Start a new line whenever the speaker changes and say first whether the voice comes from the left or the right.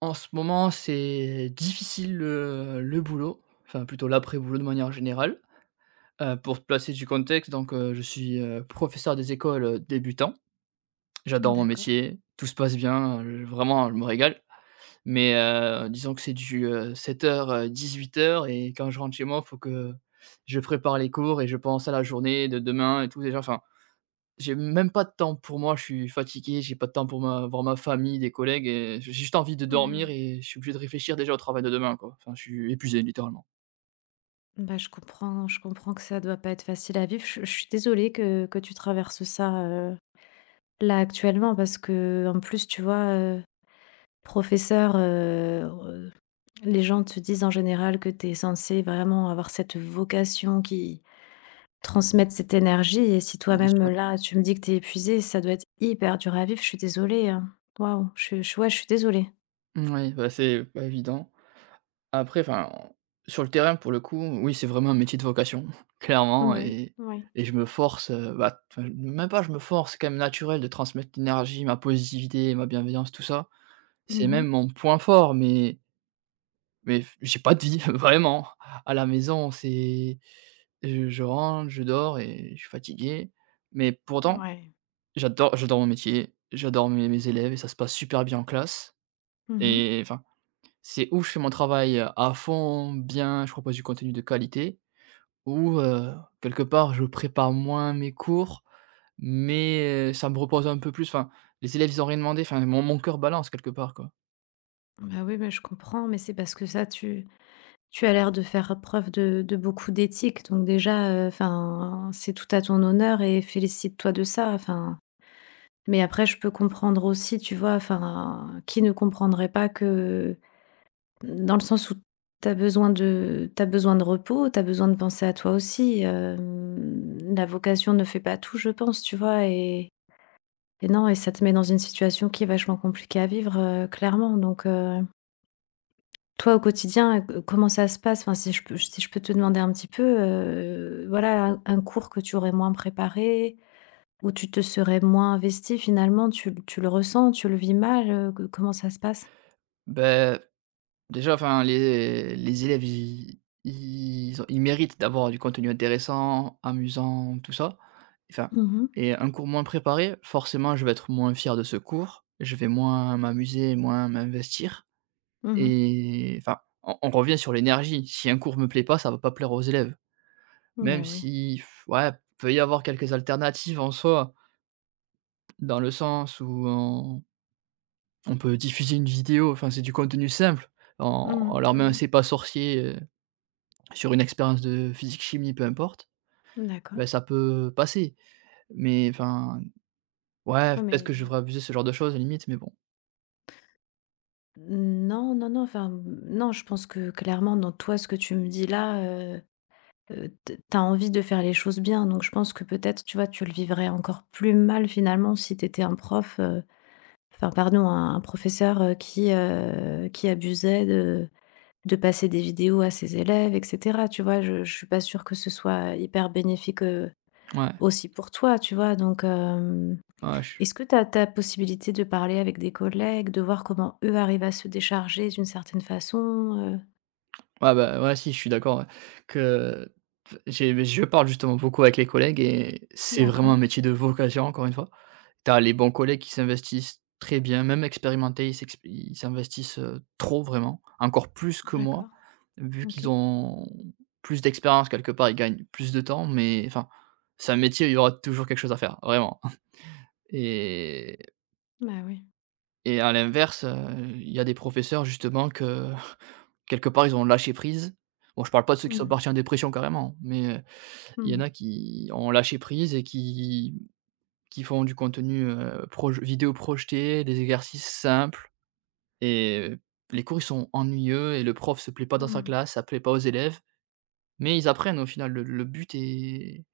right: En ce moment, c'est difficile le boulot, enfin plutôt l'après-boulot de manière générale. Pour te placer du contexte, donc je suis, professeur des écoles, débutants. J'adore mon
left: D'accord.
right: métier, tout se passe bien, vraiment je me régale. Mais disons que c'est du, 7:00, 18:00, et quand je rentre chez moi, il faut que je prépare les cours et je pense à la journée de demain et tout déjà. Enfin, j'ai même pas de temps pour moi, je suis fatigué, j'ai pas de temps pour ma voir ma famille, des collègues, et j'ai juste envie de
left: Mmh.
right: dormir et je suis obligé de réfléchir déjà au travail de demain, quoi. Enfin, je suis épuisé littéralement.
left: Bah, je comprends que ça doit pas être facile à vivre. Je suis désolée que tu traverses ça, là, actuellement parce que en plus, tu vois, professeur, re les gens te disent en général que tu es censée vraiment avoir cette vocation qui transmette cette énergie et si
right: Bien
left: toi-même,
right: sûr.
left: là, tu me dis que tu es épuisée, ça doit être hyper dur à vivre. Je suis désolée, hein. Waouh, je ouais, je suis désolée.
right: Moui, bah, c'est pas évident. Après, enfin, sur le terrain, pour le coup, oui, c'est vraiment un métier de vocation, clairement,
left: Ouais,
right: et
left: ouais.
right: je me force, bah, enfin, même pas je me force, c'est quand même naturel de transmettre l'énergie, ma positivité, ma bienveillance, tout ça. C'est
left: Mmh.
right: même mon point fort, mais f j'ai pas de vie, vraiment. À la maison, c'est je rentre, je dors et je suis fatigué. Mais pourtant,
left: Ouais.
right: j'adore mon métier, j'adore mes élèves, et ça se passe super bien en classe.
left: Mmh.
right: Et enfin, c'est ou je fais mon travail à fond, bien, je propose du contenu de qualité, ou, quelque part, je prépare moins mes cours, mais, ça me repose un peu plus. Enfin, les élèves, ils ont rien demandé, enfin, mon cœur balance quelque part, quoi.
left: Bah, oui, bah, je comprends, mais c'est parce que ça, tu as l'air de faire preuve de beaucoup d'éthique, donc déjà, enfin, c'est tout à ton honneur et félicite-toi de ça, enfin. Mais après, je peux comprendre aussi, tu vois, enfin, qui ne comprendrait pas que dans le sens où tu as besoin de t'as besoin de repos, tu as besoin de penser à toi aussi, la vocation ne fait pas tout, je pense, tu vois? Et non et ça te met dans une situation qui est vachement compliquée à vivre, clairement, donc, Toi, au quotidien, comment ça se passe? Enfin, si je peux te demander un petit peu, voilà, un cours que tu aurais moins préparé, où tu te serais moins investi finalement, tu le ressens, tu le vis mal, co comment ça se passe?
right: Ben, déjà, enfin, les élèves, ils méritent d'avoir du contenu intéressant, amusant, tout ça. Enfin,
left: Mhm.
right: et un cours moins préparé, forcément, je vais être moins fier de ce cours, je vais moins m'amuser, moins m'investir,
left: Mhm.
right: et enfin, on revient sur l'énergie. Si un cours me plaît pas, ça va pas plaire aux élèves.
left: Mmh. Bah,
right: Même
left: oui.
right: si ouais, peut y avoir quelques alternatives en soi, dans le sens où on peut diffuser une vidéo, enfin, c'est du contenu simple. On
left: Mhm.
right: leur
left: Mh.
right: met un
left: Mmh.
right: «C'est pas sorcier», sur une expérience de physique, chimie, peu importe,
left: D'accord.
right: bah, ça peut passer. Mais enfin, ouais,
left: Ouais,
right: peut-être que
left: mais
right: je devrais abuser ce genre de choses, limite, mais bon.
left: non, non, non, enfin, non, je pense que clairement dans toi, ce que tu me dis là, heu t tu envie de faire les choses bien, donc je pense que peut-être, tu vois, tu le vivrais encore plus mal finalement si t'étais un prof, enfin pardon, un professeur, qui abusait de passer des vidéos à ses élèves et cetera, tu vois? Je suis pas sûre que ce soit hyper bénéfique,
right: Ouais,
left: aussi pour toi, tu vois? Donc,
right: ouais, je
left: est-ce que tu as tu possibilité de parler avec des collègues, de voir comment eux arrivent à se décharger d'une certaine façon?
right: ouais, bah, ouais, si, je suis d'accord, ouais, que j'ai je parle justement beaucoup avec les collègues, et c'est vraiment un
left: D'accord,
right: métier de vocation, encore une fois. Tu as les bons collègues qui s'investissent très bien, même expérimentés, ils s'investissent, trop vraiment, encore plus que moi,
left: d'accord,
right: vu qu'ils
left: OK.
right: ont plus d'expérience quelque part, ils gagnent plus de temps, mais enfin, c'est un métier il y aura toujours quelque chose à faire, vraiment. Et
left: Bah, oui.
right: et à l'inverse, il y a des professeurs justement que quelque part ils ont lâché prise. Bon, je parle pas de ceux qui sont
left: Mmh.
right: partis en dépression carrément, mais il y en
left: Mmh.
right: a qui ont lâché prise et qui font du contenu, proj vidéo projeté, des exercices simples, et les cours, ils sont ennuyeux et le prof se plaît pas dans sa
left: Mmh.
right: classe, ça plaît pas aux élèves, mais ils apprennent au final. Le but est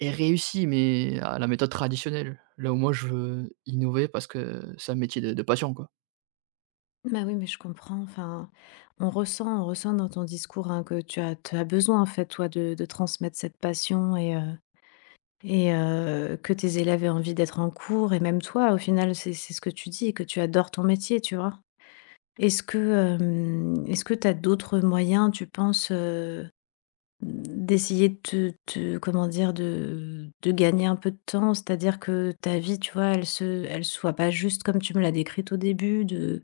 right: est réussi, mais à la méthode traditionnelle. Là où moi, je veux innover parce que c'est un métier de passion, quoi.
left: Bah, oui, mais je comprends, enfin, on ressent dans ton discours, hein, que tu as besoin, en fait, toi, de transmettre cette passion et que tes élèves aient envie d'être en cours et même toi, au final, c'est ce que tu dis, que tu adores ton métier, tu vois? Est-ce que tu as d'autres moyens, tu penses, d'essayer de te te comment dire? De gagner un peu de temps? C'est-à-dire que ta vie, tu vois, elle soit pas juste comme tu me l'as décrite au début de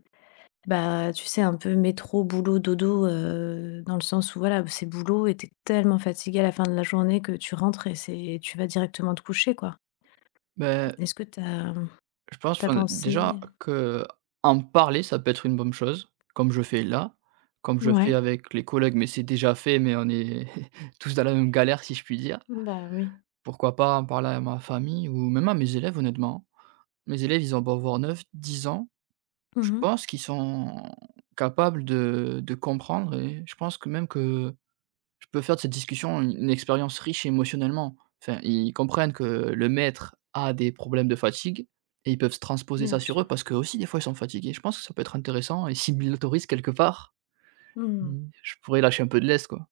left: bah, tu sais, un peu métro, boulot, dodo, dans le sens où voilà, c'est boulot et tu tellement fatigué à la fin de la journée que tu rentres et c'est tu vas directement te coucher, quoi.
right: Ben,
left: Est-ce que t'as,
right: je pense,
left: t'as
right: enfin, déjà
left: pensé?
right: que en parler, ça peut être une bonne chose, comme je fais là, comme je fais
left: Ouais,
right: avec les collègues, mais c'est déjà fait, mais on est tous dans la même galère, si je puis dire.
left: bah, oui.
right: Pourquoi pas en parler à ma famille, ou même à mes élèves honnêtement. Mes élèves, ils ont beau avoir 9 10 ans, je
left: Mhm.
right: pense qu'ils sont capables de comprendre, et je pense que même que je peux faire de cette discussion une expérience riche émotionnellement. Enfin, ils comprennent que le maître a des problèmes de fatigue et ils peuvent se transposer
left: Bien
right: ça sur
left: sûr.
right: eux parce que aussi des fois ils sont fatigués. Je pense que ça peut être intéressant et s'ils me l'autorisent quelque part,
left: Mhm.
right: mmh, je pourrais lâcher un peu de lest, quoi.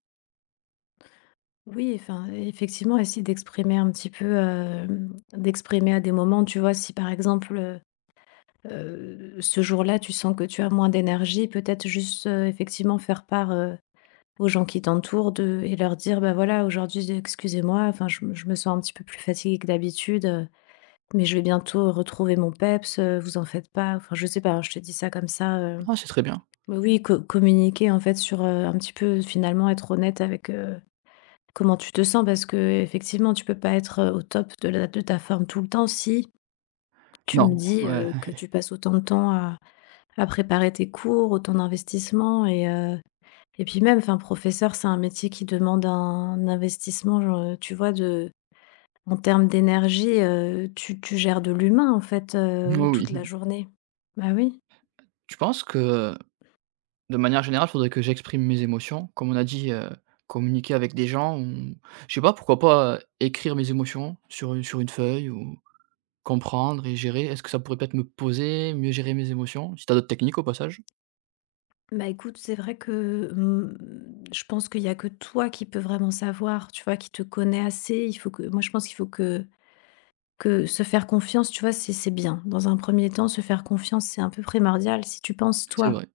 left: Oui, enfin, effectivement, essayer d'exprimer un petit peu, d'exprimer à des moments, tu vois, si par exemple, ce jour-là, tu sens que tu as moins d'énergie, peut-être juste, effectivement faire part, aux gens qui t'entourent de et leur dire: «Bah, voilà, aujourd'hui, excusez-moi, enfin, je me sens un petit peu plus fatiguée que d'habitude, mais je vais bientôt retrouver mon peps, vous en faites pas». Enfin, je sais pas, hein, je te dis ça comme ça,
right: Ah, c'est très bien.
left: mais oui, co communiquer, en fait, sur, un petit peu, finalement, être honnête avec, comment tu te sens parce que effectivement tu peux pas être, au top de ta forme tout le temps si tu me
right: Non,
left: dis,
right: ouais,
left: que tu passes autant de temps à préparer tes cours, autant d'investissements euh, et puis même, enfin, professeur, c'est un métier qui demande un investissement, genre, tu vois, de en termes d'énergie, tu gères de l'humain, en fait,
right: oui,
left: toute
right: oui.
left: la journée. Bah oui.
right: Tu penses que, de manière générale, faudrait que j'exprime mes émotions. Comme on a dit, communiquer avec des gens, ou je sais pas, pourquoi pas, écrire mes émotions sur une feuille, ou comprendre et gérer. Est-ce que ça pourrait peut-être me poser, mieux gérer mes émotions? Si tu as d'autres techniques au passage,
left: Bah, écoute, c'est vrai que, je pense qu'il y a que toi qui peux vraiment savoir, tu vois, qui te connais assez. Il faut que moi, je pense qu'il faut que se faire confiance, tu vois, c'est bien. Dans un premier temps, se faire confiance, c'est un peu primordial. Si tu penses,
right: c'est
left: toi,
right: vrai.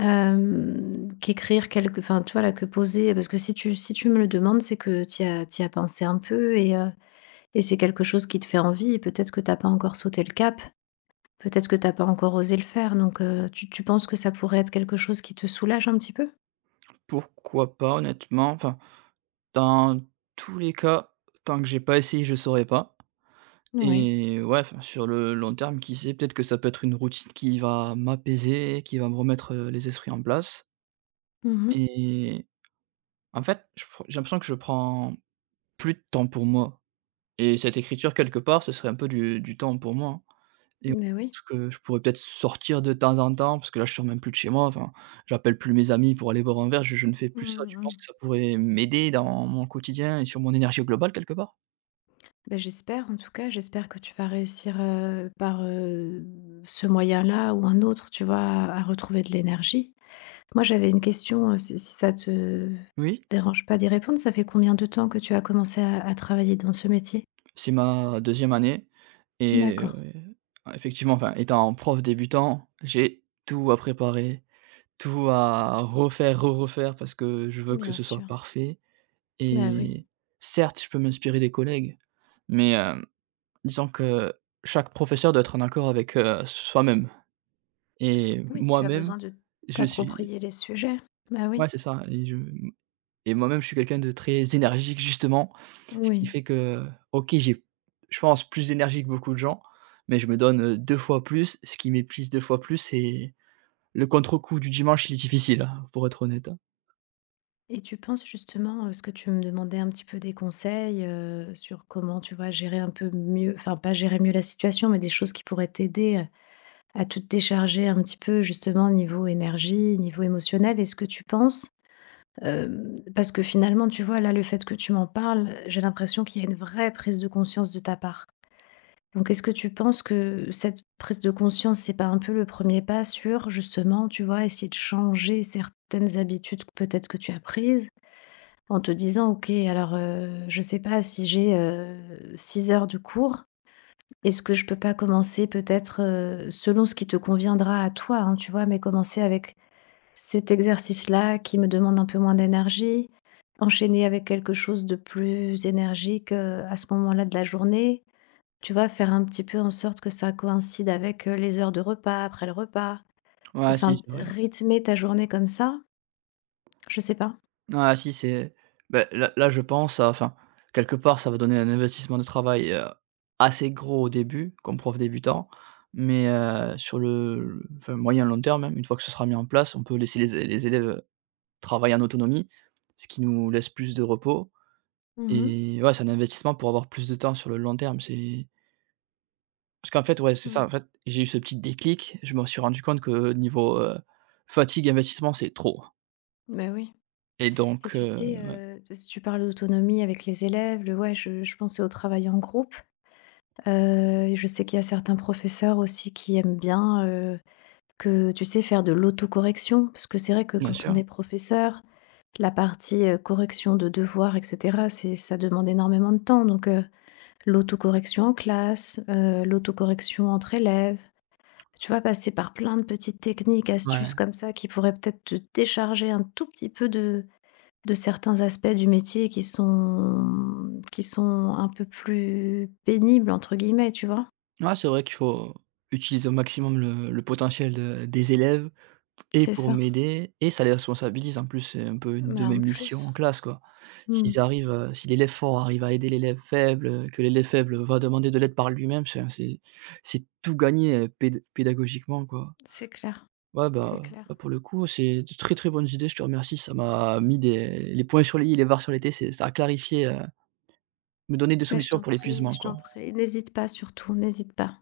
left: Qu'écrire quelque enfin, tu vois, là, que poser parce que si tu me le demandes, c'est que tu as pensé un peu et c'est quelque chose qui te fait envie et peut-être que t'as pas encore sauté le cap, peut-être que t'as pas encore osé le faire donc tu penses que ça pourrait être quelque chose qui te soulage un petit peu?
right: Pourquoi pas honnêtement? Enfin, dans tous les cas, tant que j'ai pas essayé, je saurais pas.
left: Oui.
right: Et ouais, enfin, sur le long terme, qui sait, peut-être que ça peut être une routine qui va m'apaiser, qui va me remettre, les esprits en place.
left: Mmh. Mh.
right: Et en fait, je pr j'ai l'impression que je prends plus de temps pour moi, et cette écriture quelque part, ce serait un peu du temps pour moi, hein. Et ouais,
left: Oui.
right: ce que je pourrais peut-être sortir de temps en temps parce que là, je sors même plus de chez moi, enfin, j'appelle plus mes amis pour aller boire un verre, je ne fais plus ça.
left: Mmh.
right: Tu
left: Mh.
right: penses que ça pourrait m'aider dans mon quotidien et sur mon énergie globale quelque part?
left: Beh, j'espère en tout cas, j'espère que tu vas réussir, par, ce moyen-là ou un autre, tu vois, à retrouver de l'énergie. Moi, j'avais une question, si ça te
right: Oui,
left: dérange pas d'y répondre. Ça fait combien de temps que tu as commencé à travailler dans ce métier?
right: c'est ma deuxième année, et
left: D'accord,
right: effectivement, enfin, étant prof débutant, j'ai tout à préparer, tout à refaire, re-refaire parce que je veux que
left: bien
right: ce soit
left: sûr.
right: parfait.
left: Bah, oui.
right: Et certes, je peux m'inspirer des collègues. Mais, hem, disons que chaque professeur doit être en accord avec, soi-même. Et
left: Oui, tu as
right: moi-même,
left: besoin de
right: je suis
left: t'approprier les sujets. Bah, oui,
right: ouais, c'est ça, et je et moi-même, je suis quelqu'un de très énergique justement, ce qui
left: oui
right: fait que, OK, j'ai je pense plus d'énergie que beaucoup de gens, mais je me donne, 2 fois plus, ce qui m'épuise 2 fois plus. C'est le contre-coup du dimanche, il est difficile, hein, pour être honnête, hein.
left: et tu penses justement, ce que tu me demandais un petit peu des conseils, sur comment, tu vois, gérer un peu mieux enfin, pas gérer mieux la situation, mais des choses qui pourraient t'aider, à te décharger un petit peu justement niveau énergie, niveau émotionnel. Est-ce que tu penses? Parce que finalement, tu vois, là, le fait que tu m'en parles, j'ai l'impression qu'il y a une vraie prise de conscience de ta part. Donc, est-ce que tu penses que cette prise de conscience, c'est pas un peu le premier pas sur, justement, tu vois, essayer de changer certaines habitudes que peut-être que tu as prises, en te disant: «OK, alors, je sais pas si j'ai, 6 heures de cours, est-ce que je peux pas commencer peut-être», selon ce qui te conviendra à toi, hein, tu vois, mais commencer avec cet exercice-là qui me demande un peu moins d'énergie, enchaîner avec quelque chose de plus énergique, à ce moment-là de la journée. Tu vois? Faire un petit peu en sorte que ça coïncide avec, les heures de repas, après le repas.
right: Ouais, si,
left: Enfin,
right: c'est vrai, ouais.
left: rythmer ta journée comme ça, je sais pas.
right: Ah si, c'est ben là, je pense à, enfin, quelque part, ça va donner un investissement de travail, assez gros au début, comme prof débutant, mais sur le, enfin, moyen long terme, même une fois que ce sera mis en place, on peut laisser les élèves travailler en autonomie, ce qui nous laisse plus de repos.
left: Mmh. Mh.
right: Et ouais, c'est un investissement pour avoir plus de temps sur le long terme. C'est parce qu'en fait, ouais, c'est ça, en
left: Mmh.
right: fait, j'ai eu ce petit déclic, je me suis rendu compte que niveau, fatigue, investissement, c'est trop.
left: Oui
right: Et
left: et
right: donc
left: tu
right: heu,
left: sais, parce que tu parles d'autonomie avec les élèves, le ouais, je pensais au travail en groupe, je sais qu'il y a certains professeurs aussi qui aiment bien, que, tu sais, faire de l'autocorrection, parce que c'est vrai que
right: bien
left: quand on
right: sûr.
left: est professeur, la partie, correction de devoirs et cetera, c'est ça demande énormément de temps donc l'autocorrection en classe, l'autocorrection entre élèves, tu vas passer par plein de petites techniques, astuces
right: Ouais.
left: comme ça qui pourraient peut-être te décharger un tout petit peu de certains aspects du métier qui sont un peu plus «pénibles» entre guillemets, tu vois?
right: Ouais, c'est vrai qu'il faut utiliser au maximum le potentiel de des élèves, et
left: C'est
right: pour
left: ça.
right: m'aider, et ça les responsabilise en plus, c'est un peu une
left: Mais
right: de mes
left: en
right: missions
left: plus,
right: en classe, quoi.
left: mmh,
right: S'ils arrivent, si l'élève fort arrive à aider l'élève faible, que l'élève faible va demander de l'aide par lui-même, c'est tout gagné, pédagogiquement, quoi.
left: c'est clair,
right: Ouais,
left: c'est
right: bah,
left: clair.
right: bah, pour le coup, c'est de très, très bonnes idées, je te remercie, ça m'a mis des les points sur les i, les barres sur les t, c'est ça a clarifié, me donné des
left: Mais je
right: solutions
left: t'en
right: pour
left: prie,
right: l'épuisement,
left: je t'en
right: quoi.
left: prie. N'hésite pas surtout, n'hésite pas.